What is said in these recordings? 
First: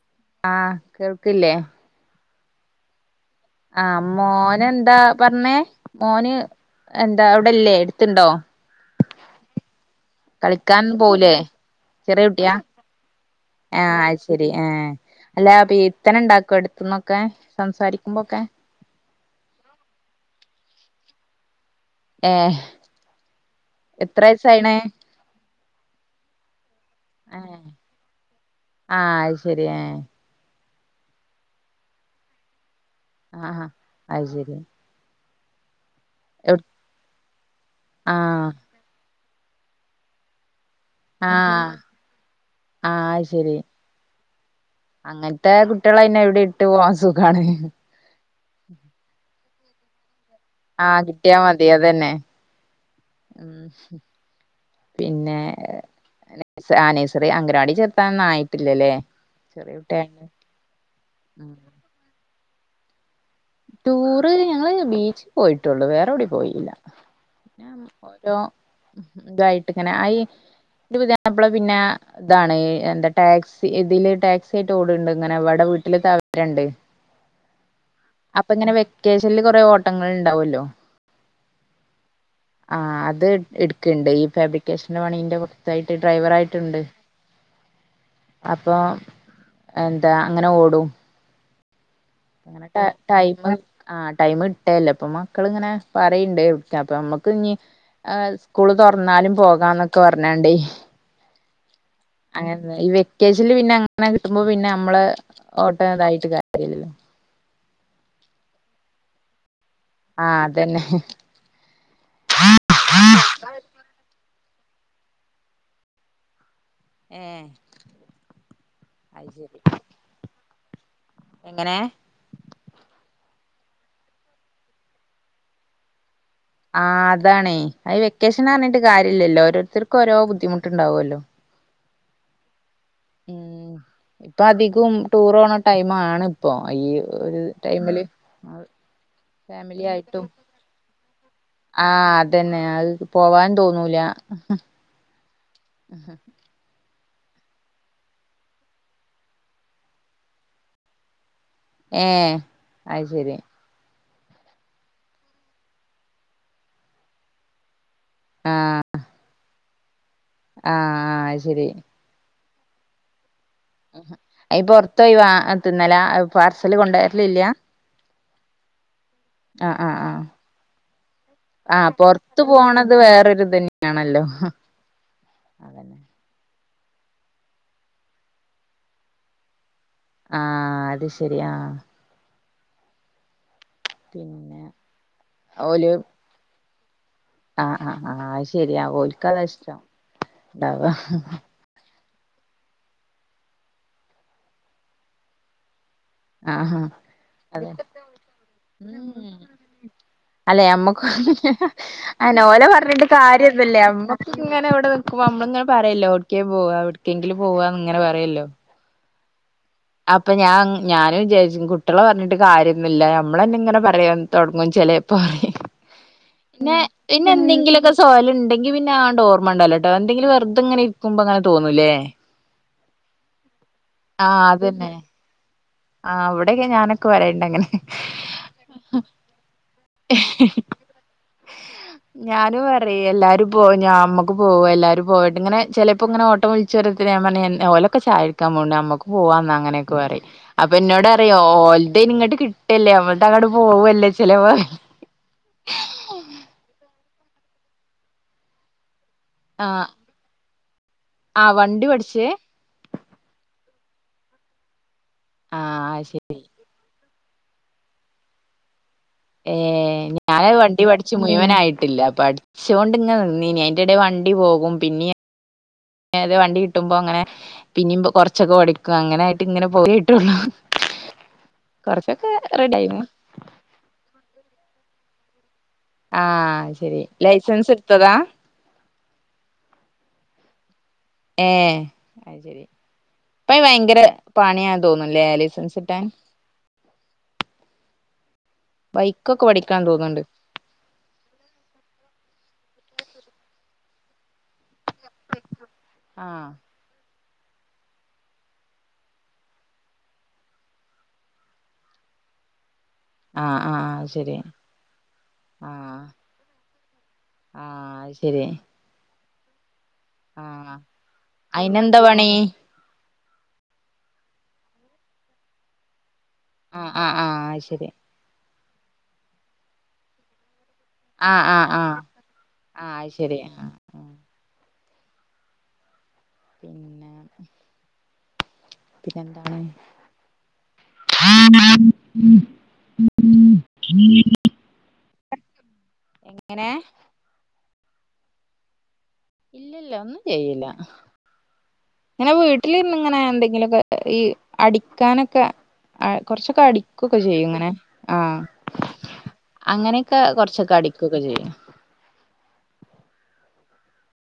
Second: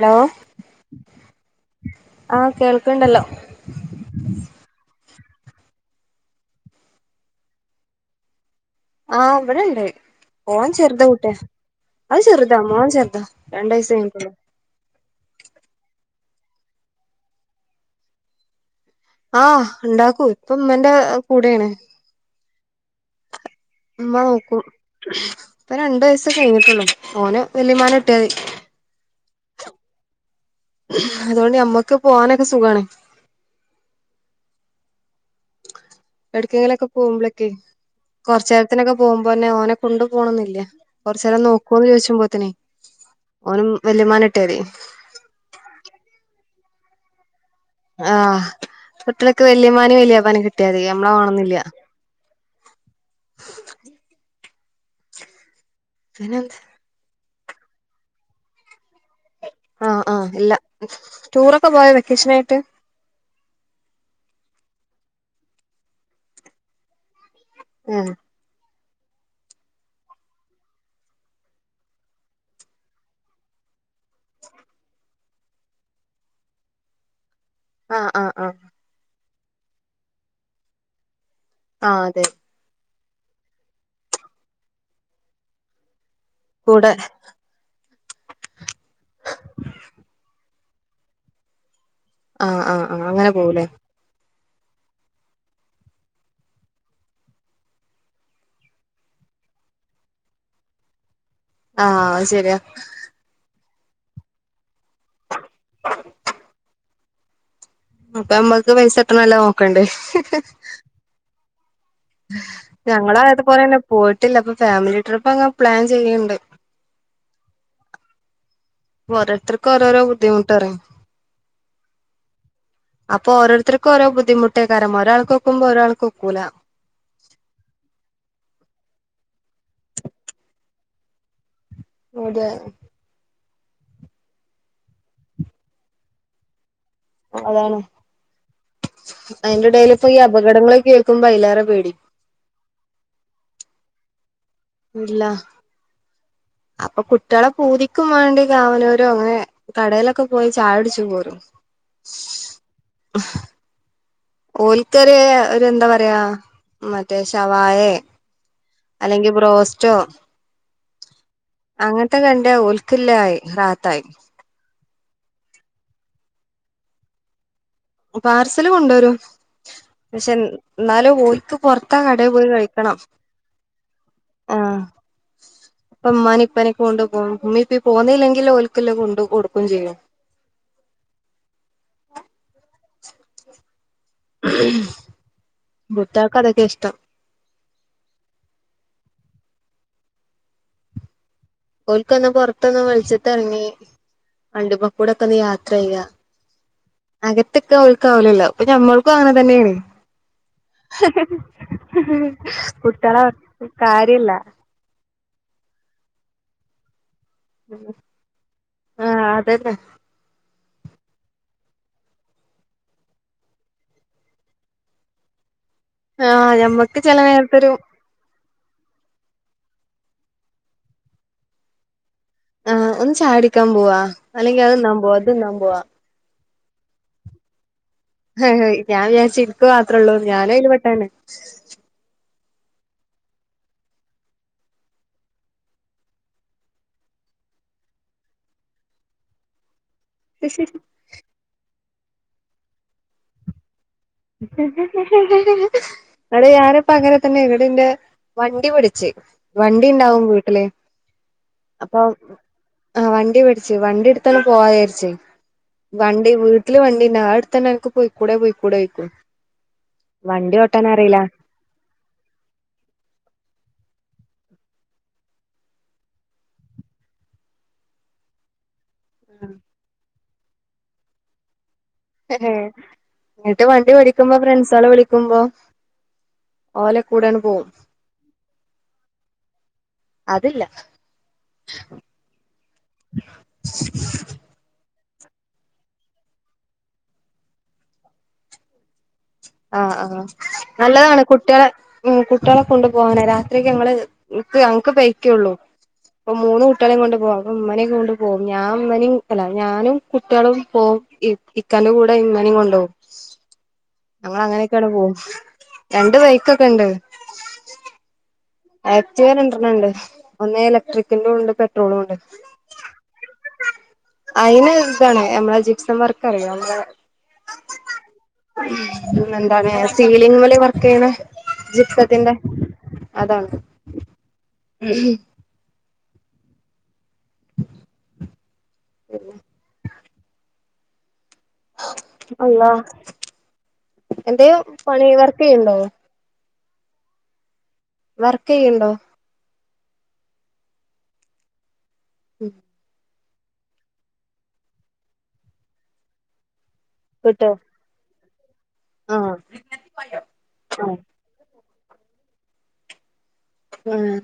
Hello ആഹ് കേൾക്ക്ല്ലേ ആഹ് കേൾക്ക്ണ്ടല്ലോ ആഹ് മോനെന്താ പർഞ്ഞേ മോന് എന്താ അവിടെല്ലേ എട്ത്ത്ണ്ടോ ആഹ് വടെണ്ട് ഓൻ കളിക്കാൻ ചെറുതാ കൂട്ടെ, പോവൂലേ അത് ചെറിയ കുട്ടിയാ ചെറുതാ മോൻ ചെറുതാ രണ്ടയസ് ആഹ് അത് കയ്ഞ്ഞിട്ടൊള്ളു ശരി ഏഹ് അല്ലാ പിത്തനണ്ടാക്കൊ എട്ത്ത്ന്നൊക്കെ, സംസാരിക്കുമ്പൊക്കെ ആഹ് ഈണ്ടാക്കൂ. ഇപ്പംമ്മന്റെ കൂടേണ് ഏഹ് എത്ര വയസായിണ് പ്പരണ്ട് വയസ്സ് കയ്ഞ്ഞിട്ടൊള്ളു, ഓന് ഏഹ് വല്ലിമ്മാനെ കിട്ട്യാതി ആഹ് അയ്ശരി ഏഹ് അതോണ്ട് ഞമ്മക്ക് പോവാനൊക്കെ സുഗാണ് ആഹ അയ് ശരി യൗട്ക്കേങ്കിലൊക്കെ പോവുമ്പളൊക്കെയ് ആഹ് ആഹ് കൊർച്ചേരത്തിനൊക്കെ പോകുമ്പോന്നെ ഓനെ കൊണ്ടു പോണന്നില്യ കൊർച്ചേരം നോക്കോന്ന് ചോയ്ച്ചുമ്പോത്തിനെയ് ഓന് വല്യുമാനെട്ട്യാ തി അങ്ങൻത്തെ കുട്ട്യളെ പിന്നെ എവിടിട്ട് പോവാൻ സുഖാണ് ആഹ് കുട്ട്യളൊക്കെ വല്യമ്മാന്യും വല്യാപ്പാന്യും കിട് ആഹ് കിട്ട്യാ മതി അതന്നെ ഉം ഹും പിന്നെ പിനന്ത് ആഹ് നേഴ്സറി അംഗനവാടി ചേർത്താനൊന്നായിട്ടില്ലലേ, ചെറ്യേ ആഹ് കുട്ട്യായണ്ട് ആഹ് ഇല്ല ടൂറൊക്കെ പോയ വെക്കേഷനായിട്ട് ടൂറ് ഞങ്ങള് ബീച്ചി പോയിട്ടൊള്ളു. വേറെവിടിം പോയില്ല പിന്നെ ഏഹ് ഓരോ തായിട്ട് ഇങ്ങനെ. ഐ ന്റെ പുത്യാപ്പള പിന്നെ താണ് എന്ത ടാക്സി ഇതില് ടാക്സി ആയിട്ട് ഓട്ണ്ട്ങ്ങനെ വടെ വീട്ടില് തവേരണ്ട് ആഹ് അ അപ്പങ്ങനെ വെക്കേഷൻല് കൊറെ ഓട്ടങ്ങൾ ണ്ടാവല്ലോ ആഹ് അതെ ആഹ് അത് ഇട്ക്ക്ണ്ട്. ഈ ഫാബ്രിക്കേഷന്റെ പണീന്റെ പൊർത്തായിട്ട് ഡ്രൈവറായിട്ടുണ്ട് കൂടെ അപ്പോ എന്താ ങ്ങനെ ഓടും ആഹ് അങ്ങനെ ട്ടെ ആഹ് ആഹ് അങ്ങനെ ടൈമ് പോവൂലേ ആടൈംഇട്ടേല്ലേ അപ്പൊ മക്കളിങ്ങനെ പറയുണ്ട് അപ്പ നമ്മക്ക് ഇഞ്ഞി ആസ്കൂള് തുറന്നാലും പോകാംന്നൊക്കെ പറഞ്ഞണ്ടേ ആഹ അങ്ങനെ ഈ വെക്കേഷനിൽ പിന്നെ അങ്ങനെ കിട്ടുമ്പോ പിന്നെ നമ്മള് ഓട്ടതായിട്ട് കാര്യലല്ലോ അപ്പ നമ്മക്ക് പൈസ കിട്ടണ അല്ലെ നോക്കണ്ടേ ആഹ അതന്നെ ഞങ്ങള അത് പോലന്നെ പോയിട്ടില്ല ഇപ്പൊ ഫാമിലി ട്രിപ്പ് ഒക്കെ പ്ലാൻ ചെയ്യുന്നുണ്ട് ഏഹ് അത് ശരി ഓരോരുത്തർക്ക് ഓരോ ബുദ്ധിമുട്ട് പറയും എങ്ങനെ അപ്പൊ ഓരോരുത്തർക്ക് ഓരോ ബുദ്ധിമുട്ടേകാരം ഒരാൾക് ഒക്കുമ്പോ ഒരാൾക് ഒക്കൂല ആഅതാണേ ഈ വെക്കേഷൻ പറഞ്ഞിട്ട് കാര്യല്ലല്ലോ ഓരോരുത്തർക്കും ഓരോ ബുദ്ധിമുട്ടുണ്ടാവുമല്ലോ അതെ ഉം ഇപ്പൊ അധികം ടൂർ പോണ ടൈം ആണ് ഇപ്പോ ഈ ഒരു അതാണ് ടൈമില് അതിന്റെ ഫാമിലി ഇടെൽ ഇപ്പൊ ഈ ആയിട്ടും അപകടങ്ങളൊക്കെ കേക്കുമ്പോ അതിലേറെ പേടി ആഹ് അതന്നെ അഹ് പോവാൻ തോന്നൂല ഇല്ല അപ്പൊ കുട്ടികളെ പൂതിക്കും വേണ്ടി കാവനൂരോ ങ്ങനെ കടയിലൊക്കെ പോയി ചായ കുടി ച്ചു പോരും ഏ അത് ശരി ഓൽക്കര് ഒരു എന്താ പറയാ മറ്റേ ശവായ ആഹ അല്ലെങ്കി ബ്രോസ്റ്റോ ആഹ ആഹ അത് ശരി അങ്ങനത്തെ കണ്ട ഓൾക്കെല്ലാം ആയി റാഹത്തായി ഐ പൊറത്ത് പോയി വാങ്ങി തിന്നല പാർസല് കൊണ്ടരലില്ല പാർസല് കൊണ്ടുവരും ആഹ് ആഹ് ആഹ് പക്ഷെ ന്നാലും ഓല് ക്ക് പൊറത്താ കടയിൽ പോയി കഴിക്കണം ആണല്ലോ അപ്പംമ്മാന്യ ഇപ്പനൊക്ക കൊണ്ട് പോകും ഉമ്മ ഇപ്പ പോന്നില്ലെങ്കിൽ ഓ ൽക്കില്ലത് കൊണ്ട് കൊടുക്കും ചെയ്യും ആഹ അത് ശരി ആഹ് പിന്നെ കുട്ടിൾക്ക് അതൊക്കെ ഇഷ്ടം ആഹ ആഹ ആഹ അത് ശെരിയാ ഓല്ക്കത ഇഷ്ട ഉണ്ടാവ ഓല്ക്ക്ന്ന് പുറത്തൊന്ന് വെളിച്ചത്തെറങ്ങി വണ്ടിമ കൂടെക്കെ ഒന്ന് യാത്ര ചെയ്യ ആഹഹ അകത്ത്കാൻ ഓലക്ക് ആവലല്ലോ അപ്പൊ ഞമ്മൾക്കും അങ്ങനെ ഉം തന്നെയാണ് അല്ലെ നമ്മക്ക് അങ്ങനെയാ ഓലെ പറഞ്ഞിട്ട് കുട്ടികളെ കാര്യന്നുംല്ല നമ്മക്ക് കാര്യല്ല ഇങ്ങനെ ഇവിടെ അപ്പൊ നമ്മളിങ്ങനെ പറയുവല്ലൊ എവിടേക്കെങ്കിലും പോവാ എവിടക്കെങ്കില പോവാന്ന് ഇങ്ങനെ പറയുല്ലോ ആഹ അതന്നെ അപ്പൊ ഞാൻ ഞാനും വിചാരിച്ച കുട്ടികള പറഞ്ഞിട്ട് കാര്യൊന്നുമില്ല നമ്മള് തന്നെ ഇങ്ങനെ പറയാൻ തുടങ്ങും ചെല.. പറയും ആഹ് പിന്ന ഞമ്മക്ക് ചെല പിന്നെ നേരത്തൊരു എന്തെങ്കിലുമൊക്കെ ജോലി ണ്ടെങ്കി പിന്നെ ആ ഓർമ ഉണ്ടല്ലോട്ടോന്തെങ്കില വെറുത ഇങ്ങനെ ഇരിക്കുമ്പോ തോന്നൂലേ ആഹ് ഒന്ന് ചായ കുടിക്കാൻ പോവാ ആഹ് അല്ലെങ്കിൽ അത് അതന്നെ തിന്നാൻ പോവാ ഇത് തിന്നാൻ പോവാ ആഹ് അവിടക്കെ ഞാനൊക്കെ വരയണ്ട് അങ്ങനെ ആ ഞാൻവിചാരിച്ച് എനിക്ക് മാത്രേ ഉള്ളൂന്ന് ഞാനും അതിൽ പെട്ടാണ ഞാനും പറയും എല്ലാരും പോയ് ഞാ അമ്മക്കും പോകാം എല്ലാരും പോയിട്ട് ഇങ്ങനെ ചിലപ്പോ ഇങ്ങനെ ഓട്ടംളിച്ച ചുരത്തിന് നപറഞ്ഞു ലൊക്കെ ചായ കുടിക്കാൻ പോവുട്ട് നമുക്ക് പോകാം എന്ന അങ്ങനൊക്കെ പറയും അപ്പൊ എന്നോട് അറിയോ ഓലത് ഇങ്ങോട്ട് കിട്ടല്ലേ നമ്മൾ അങ്ങോട് പോവല്ലേ ചെലപ്പോ [unintelligible] ഇങ്ങട് ഞാനിപ്പ അങ്ങനെ തന്നെ ഇവിടിന്റെ വണ്ടി പിടിച്ച് ആഹ് വണ്ടി ഉണ്ടാവും വീട്ടില് ആഹ് വണ്ടി അപ്പൊ പഠിച്ചേ ആഹ് വണ്ടി പിടിച്ചു വണ്ടി എടുത്തോണ്ട് പോകവിചാരിച്ചേ ആഹ് ശരി വണ്ടി വീ ട്ടില് വണ്ടിണ്ടാവും അത് എടുത്ത്‌ന്നെ അൻക്ക് പോയിക്കൂടെ പോയിക്കൂടെ ചൊയ്ക്കും ഏഹ് ഞാന് വണ്ടി പഠിച്ച് മുഴുവനായിട്ടില്ല പഠി ച്ചോണ്ട് ഇങ്ങനെ നിന്നീനി അതിന്റെടെ വണ്ടി പോകും പിന്നിയ ഏത് വണ്ടി കിട്ടുമ്പോ അങ്ങനെ പിന്നേം കുറച്ചൊക്കെ ഓടിക്കും അങ്ങനെ ആയിട്ട് ഇങ്ങനെ പോയി ട്ടുള്ളൂ ഏഹ് എന്നിട്ട് വണ്ടി ഓടിക്കുമ്പോ ഫ്രണ്ട്സ്കളെ വിളിക്കുമ്പോ ആഹ് ഓലെ ശരി കൂടെയാണ് പോവും ലൈസൻസ് എടുത്തതാ അതില്ല ഏഹ് അത് ശരി ഇപ്പെ ഭയങ്കര പണിയാന്ന് തോന്നൂന്ന്ലേ ലൈസൻസ് കിട്ടാൻ ബൈക്കൊക്കെ പഠിക്കാൻ ആഹ് ആഹ് തോന്നുന്നുണ്ട് നല്ലതാണ് കുട്ടികളെ ഉം കുട്ടികളെ കൊണ്ടുപോകാനെ രാത്രിക്ക് ഞങ്ങള് ഇൻക്ക് ഞങ്ങക്ക് ബൈക്കേ ഉള്ളൂ ഇപ്പ ആഹ് മൂന്ന് കൂട്ടി കുട്ടികളേം കൊണ്ട് പോകും അപ്പൊ ഉമ്മാനേം കൊണ്ട് പോകും ഞാൻ ഇവനേം അല്ല ഞാനും കുട്ടികളും പോവും ഇവ് ഇക്കാന്റെ കൂടെ ഇമ്മേനേം കൊണ്ട്പോകും ആഹ് ആഹ് ശരി ഞങ്ങള് അങ്ങനെ ഒക്കെ അങ്ങട്ട് പോവും ആഹ് രണ്ട് ബൈക്കൊക്കെ ഇണ്ട് ആഹ് അത് ശരി ആക്റ്റിവ രണ്ടെണ്ണണ്ട് ഒന്ന് ആഹ് ഇലക്ട്രിക്കിന്റെ ഉണ്ട് പെട്രോളും അയിനെന്താ ഉണ്ട് പണി അയിന് ഇതാണ് ഞമ്മള ജീപ്സംവർക് ക്കറിയോ നമ്മളെ ആഹ് ആഹ് ആഹ് അത് ശരി എന്താണ് സീലിങ് മല് വർക്ക് ചെയ്യണെ ആഹ് ആഹ് ആഹ് ജിപ്സത്തിന്റെ ആഹ് അത് ശരി അഹ് ഉം ഉം ഉം പിന്നെ എന്താണ് അള്ളാ എന്തേ പണി വർക്ക് ചെയ്യ്ണ്ടോ എങ്ങനെ വർക്ക് ചെയ്യ്ണ്ടോ ഇല്ലില്ല ഒന്നും ചെയ്യില്ല ഇങ്ങനെ വീട്ടിലിര്ന്ന് ഇങ്ങനെ എന്തെങ്കിലൊക്കെ ഈ അടിക്കാനൊക്കെ അഹ് കൊറച്ചൊക്കെ അടിക്കൊക്കെ ചെയ്യും കിട്ടോ ഇങ്ങനെ ആഹ് ആഹ് അങ്ങനെക്കെ കൊറച്ചൊക്കെ അടിക്കൊക്കെ ചെയ്യും ആഹ്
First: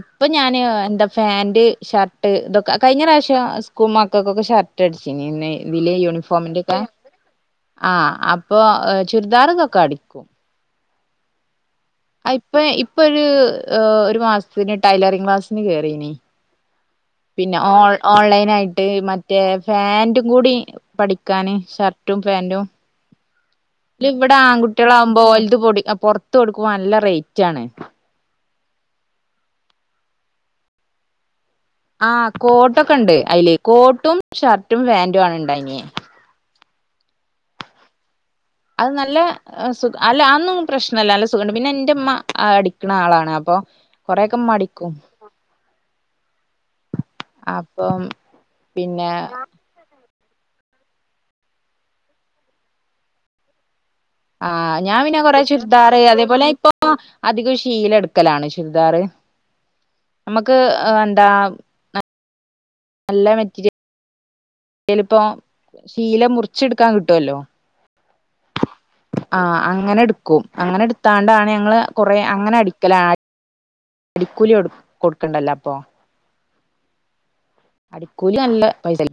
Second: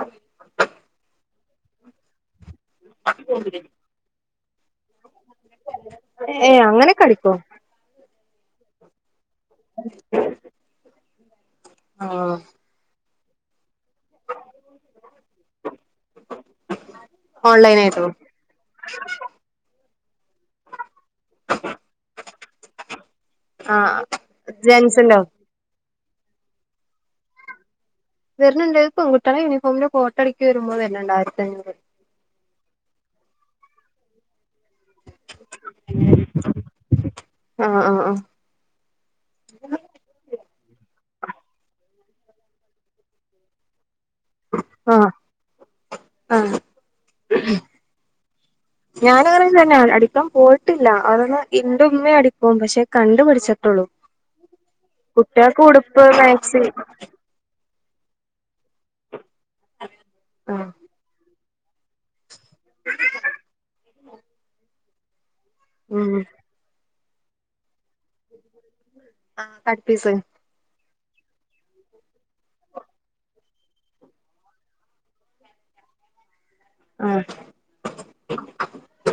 ഇപ്പൊ ഞാന് എന്താ ഫാന്റ് ഷർട്ട് ഇതൊക്കെ കഴിഞ്ഞ പ്രാവശ്യം സ്കൂൾ മക്കക്കൊക്കെ ഷർട് ട്ട് അടിച്ചിനി ഇതില് ഏ യൂണിഫോമിന്റെ ഒക്കെ അങ്ങനെക്കെ അടിക്കോ ആഹ് അപ്പൊ ചുരിദാർ ഇതൊക്കെ അടിക്കും അഹ് ആഹ് ഇപ്പ ഇപ്പൊരു ഒരു മാസത്തിന് ടൈലറിങ് ക്ലാസിന് കേറീനി പിന്നെ ഓൺലൈൻ ഓൾ ആയിട്ടോ ഓൺലൈൻ ആയിട്ട് മറ്റേ ഫാന്റും കൂടി പഠിക്കാന് ഷർട്ടും പാന്റും ആഹ് ലിവിട ജെൻസിന്റോ ആങ്കുട്ടികളാകുമ്പോ ഓല്ത് പൊടി പൊറത്ത് കൊടുക്കുമ്പം നല്ല റേറ്റ് ആണ് വര്ണ്ണ്ണ്ട് പെൺകുട്ടികളെ യൂനിഫോമിന്റെ കോട്ട അടക്കി വരുമ്പോ തന്നെണ്ട് ആയിരത്തി അഞ്ഞൂറ് ആഹ് കോട്ടൊക്കെണ്ട് അയ്ല് കോട്ടും ഷർട്ടും പാന്റും ആണ് ഉണ്ടായിഞ്ഞെ ആഹ് ആഹ് ആഹ് അത് നല്ല സുഖ അല്ല അന്നും പ്രശ്നല്ല അല്ല നല്ല സുഖണ്ട് പിന്നെ എന്റെ ഉമ്മ അടിക്കണ ആളാണ് അപ്പൊ കൊറെ ഒക്ക ഉമ്മ അടിക്കും ആഹ് ആഹ് അപ്പം പിന്നെ അത് തന്നെയ അടിക്കാൻ പോയിട്ടില്ല അതൊന്ന് ഇന്റുമ്മേം അടിക്കും പക്ഷെ കണ്ടു പടിച്ചിട്ടുള്ളൂ ആഹ് ഞാൻ പിന്നെ കൊറേ ചുരിദാറ് അതേപോലെ മാക്സി ഇപ്പൊ. അധികം ശീല എടുക്കലാണ് ചുരിദാറ് നമുക്ക് ആഹ് എന്താ. നല്ല മെറ്റീരിയൽ ലിപ്പോ ഉം ശീല മുറിച്ചെടുക്കാൻ കിട്ടുവല്ലോ. ആഹ് കട്ട് അങ്ങനെ പീസ് എടുക്കും. അങ്ങനെ എടുത്താണ്ടാണ് ഞങ്ങള് കൊറ അങ്ങനെ അടിക്കലാ. അടിക്കൂലി കൊടുക്കണ്ടല്ലോ അപ്പൊ. ആഹ്. അടിക്കൂലി നല്ല പൈസ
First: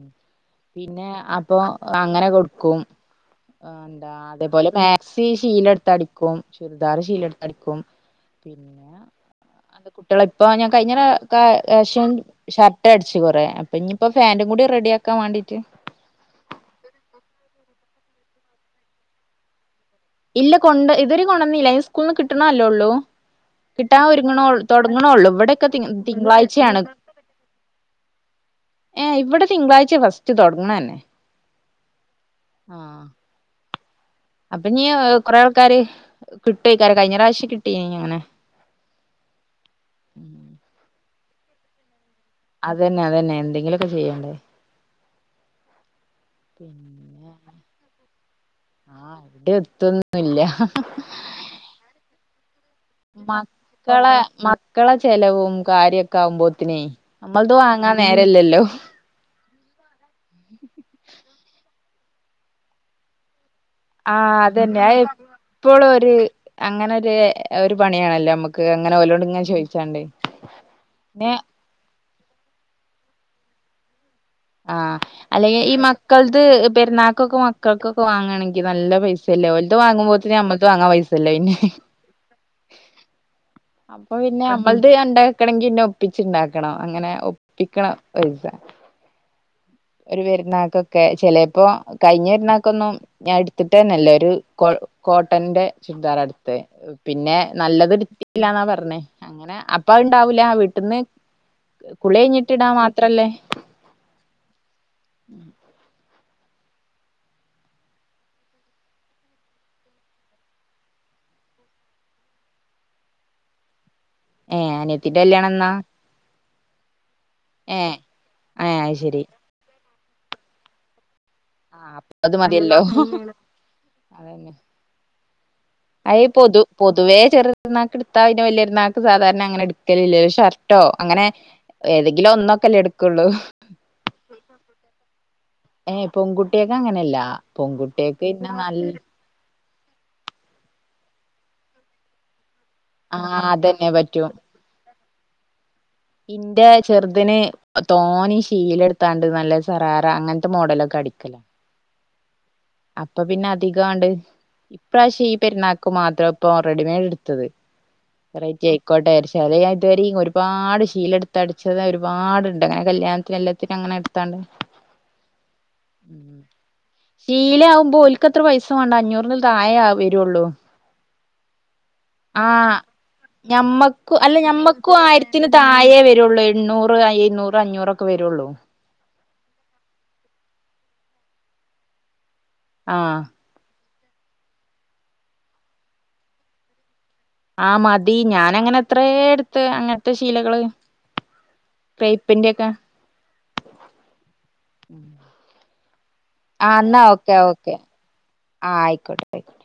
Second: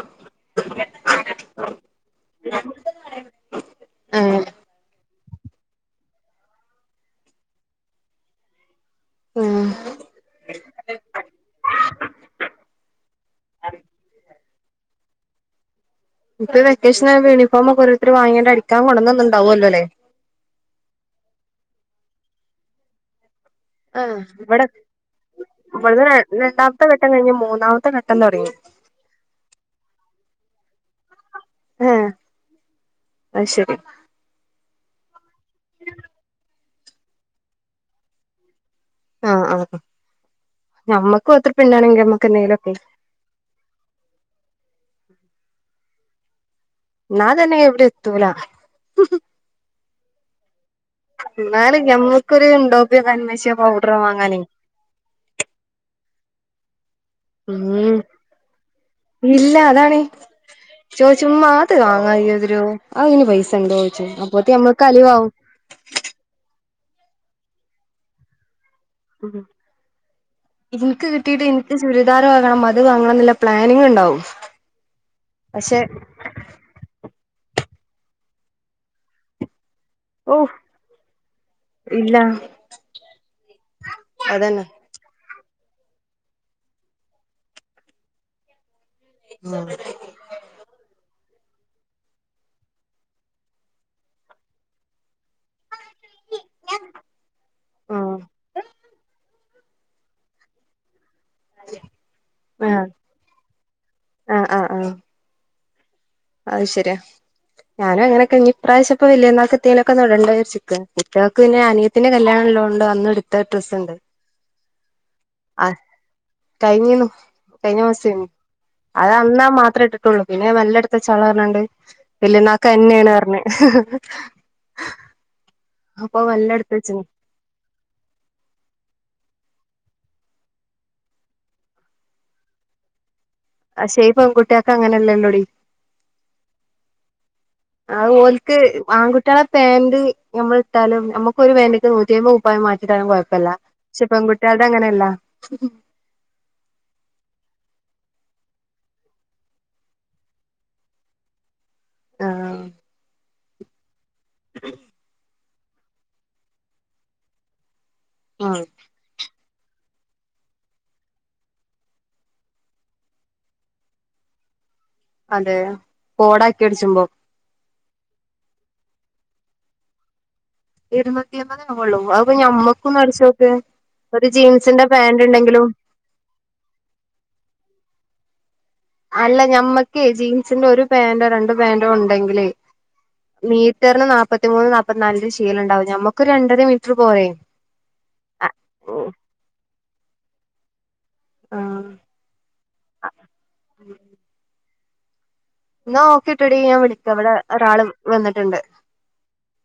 പിന്നെ അപ്പൊ അങ്ങനെ കൊടുക്കും. ആ എന്താ അതേപോലെ മാക്സി ശീലെടുത്ത് അടിക്കും ചുരിദാർ ശീലെടുത്ത് അടിക്കും. ഉം കുട്ടികള ഇപ്പൊ ഞാൻ കഴിഞ്ഞപ്രാവശ്യം ഷർട്ട് അടി ച്ച് കുറേ അപ്പം ഇനിയിപ്പോൾ പാന്റും കൂടി റെഡിയാക്കൻ വേണ്ടയിട്ട്. ഇപ്പ വെക്കേഷൻ യൂണിഫോമക്കെ ഒരോരുത്തർ വാങ്ങിയാണ്ട് അടിക്കാൻ കൊണ്ടന്നന്ന്ണ്ടാവുമല്ലോ ലേ ഇല്ല കൊണ്ട് ഇവര് കൊണ്ടന്നില്ല ഈ സ്കൂളിൽ നിന്ന് കിട്ടണല്ലേ ഉള്ളൂ കിട്ടാൻ ആഹ് ഒരുങ്ങണേ ഇവിടെ തുടങ്ങണേ ഉള്ളൂ ഇവിടെയൊക്കെ ഇവിടുന്ന് തിങ്കളാഴ്ചയാണ്. രണ്ടാമത്തെ ഘട്ടം കഴിഞ്ഞ് മൂന്നാമത്തെ ഘട്ടം തുടങ്ങി ഏ ഇവിടെ തിങ്കളാഴ്ച ഫസ്റ്റ് തുടങ്ങണ തന്നെ. ഏഹ്. ആഹ് അത് ശരി അപ്പൊ നീ കൊറെേ ആൾക്കാര് കി. ട്ടക്കാര് കഴിഞ്ഞ പ്രാവശ്യം കിട്ടീനി അങ്ങനെ. ആഹ് ആ ആ ഞമ്മക്കും അത്ര [unintelligible] അതന്നെ അതന്നെ എന്തെങ്കിലുമൊക്കെ ചെയ്യാ ഉ എന്നാ തന്നെ എവിടം എത്തൂല. എൻ്റെ എടുത്തൊന്നുംല്ല. എന്നാലും ഞമ്മക്കൊരു ണ്ടോപിയോ കൺമശിയോ പൗഡർ മക്കളെ വാങ്ങാനേ മക്കളെ ചെലവും കാര്യൊക്കെ ആകുമ്പോത്തിനേ നമ്മൾത് ഉം വാങ്ങാൻ നേരല്ലല്ലോ. ഇല്ല അതാണേ ചോദിച്ചു മ്മാ അത് വാങ്ങായ്യോതിരോ അതിന് പൈസ ഉണ്ടോ. ചോദിക്കുമ്പോ ഞമ്മൾക്ക് കളിവവാവും. ഇപ്പോഴും ഒരു അങ്ങനെ ഒരു ഒരു പണിയാണല്ലോ നമുക്ക്. അങ്ങനെ ഓരോട് ഉം ചോദിച്ചാണ്ട് പിന്നെ. ൻക്ക് ചുരിദാർ വാങ്ങണം അത് വാങ്ങണം എന്നുള്ള പ്ലാനിങ് ഉണ്ടാവും. ആഹ അല്ലെങ്കിൽ ഈ പക്ഷെ മക്കൾത് പെരുന്നാൾക്കൊക്കെ മക് മക്കൾക്കൊക്കെ വാങണെങ്കി നല്ല പൈസല്ലെ ഓര്ത് വാങ്ങുമ്പോ. ഓ നമ്മൾത് വാങ്ങാൻ പൈസ ഇല്ലനി ഇല്ല അപ്പോ പിന്നെ അതന്നെ അത് ഉണ്ടാക്കണെങ്കിന്നെ ഒപ്പിച്ച ഉണ്ടാക്കണം അങ്ങനെ ഒപ്പിക്കണം പൈസ ഉം. ഒരു പെരുന്നാൾക്കൊക്കെ ചിലപ്പോ കഴിഞ്ഞ പെരുന്നാൾക്കൊന്നും. ഞാൻ എടുത്തിട്ട് തന്നെയില്ല ഒരു കോ കോട്ടന്റെ. ചുരിദാറ എടുത്ത് പിന്നെ നല്ലത് ഉം ഇടുത്തിട്ടില്ലന്നാ പറഞ്ഞേ അങ്ങനെ അപ്. അപ്പ ഉണ്ടാവൂല്ല ആ വീട്ടന്ന് കുളി കഴിഞ്ഞിട്ടി ഇടാൻ ആഹ് മാത്രല്ലേ. ആഹ് ആഹ് ആഹ് ഉം. അത് ശരിയാ. ഞാനും അങ്ങനൊക്കെ ഇ പ്രാവശ്യം വല്യ എന്ന എത്തിനൊക്കെടണ്ടോ കുൾക്ക് പിന്നന. പത്തിന്റെ കല്യാണല്ലോണ്ട് അന്ന് എടുത്ത ഡ്രസ്സ് ഉണ്ട്. ഏ അനെത്തിന്റെകല്യാണം എന്നാ. കഴിഞ്ഞു കഴിഞ്ഞ മാസം എരിന്നു ഏ അത് ശരി അന്നാ മാത്രമേ ഇട്ടിട്ടുള്ളൂ പിന്നെ നല്ലടത്ത. ഇ ചളണണ്ട് ആ അപ്പ അത് മതിയല്ലോ വല്ലന്നക്കന്നെയാണ് പറഞ്ഞ. അതന്നെ അപ്പൊമെെല്ല എടുത് വച്ചിന്ന് രുന്നക്ക് എടുത്താ പിനെ വലിയൊരുന്നാക്ക് സാധാരണ അങ്ങനെ എടുക്കലില ഷർട്ടോ അങ്ങനെ. ഏതെങ്കിലും ഒന്നൊക്കെല്ലേ എടുക്കുള്ളൂ. പക്ഷെ ഈ പെൺകുട്ടിയേൾക്ക് അങ്ങനെയാലല്ലോടി. പൊൺകുട്ടീക്ക അങ്ങനല്ല പൊൺകുട്ടീക്ക് പിന്ന നല്ല ഇറ്റാള പാന്റ് ഞമ്മള് ഇട്ടാലും ഞമ്മക്കൊര് പാന്റ്ക് നൂറ്റയ്മ്പത് കു പായം മാറ്റിട്ടാലും ആഹ് കൊഴപ്പല്ല. അതന്നെ ഷെ പറ്റൂ പെൺകുട്ടീൾത അങ്ങനല്ല ഇന്റെ ചെറ്തിന് തോനീ ശീല ഇട്ത്താണ്ട് നല്ല സറാറ അങ്ങൻത്ത മോഡലൊക്ക അടിക്കലാ ആഹ് അപ്പൊ പിന്നെ അധികാണ്ട് ഇപ്രാവശ്യ ഈ പെര്ന്നാ മാത്രൊ ഇപ്പൊ റെഡിമേഡ് ഇട്ത്തത് ആഹ് വെറൈറ്റി അയ്ക്കോട്ടെ ചെലെ ഞാ ഇത് വരീം ഒര്പാട് ഇഷ് ശീല ഇട്ത്ത് അടിച്ചത് ഒരുപാട്ണ്ട് അങ്ങനെ കല്യാൺത്തിന് എല്ലത്തിനും അങ്ങനെ ഇട്ത്താണ്ട് അതേ. കോടാക്കി അടിച്ചുമ്പൊ ശീലയാവുമ്പൊ ഓൽക്കത്ര പൈസ വേണ്ട. അഞ്ഞൂറിന്ൽ താഴെ വരൊള്ളു ഇരുന്നൂറ്റി അമ്പതെ ആവൊള്ളു അപൊ ഞമ്മക്കൊന്ന് അടിച്ചോക്ക് ഒരു ജീൻസിന്റെ പാന്റു ഉണ്ടെങ്കിലും താഴെ വരൊള്ളു. എണ്ണൂറ്, അയ് ഇരുന്നൂറ്, അഞ്ഞൂറൊക്കെ വരൊള്ളു അല്ല ഞമ്മക്ക് ജീൻസിന്റെ ഒരു പാന്റൊ രണ്ട് പാന്റൊ ഉണ്ടെങ്കില് ആഹ് മീറ്റർന് നാപ്പത്തിമൂന്ന് നാപ്പത്തി നാലിന്റെ ശീലണ്ടാവും എമ്മക്കൊര് രണ്ടര മീറ്റർ പോരെ ആഹ് മതി. ഞാനങ്ങനെ എത്രേ ഇട്ത്ത് അങ്ങൻത്തെ ശീലകള് ആഹ് പെയ്പ്പിന്റക്ക എന്നാ ഓക്കെട്ടടി ആഹ് ഞാൻ അന്നാ വിളിക്കാം ഇവിടെ ഓക്കെ ഓക്കെ ഒരാള് വന്നിട്ടുണ്ട് ആഹ് അയ്ക്കോട്ടെ അയ്ക്കോട്ടെ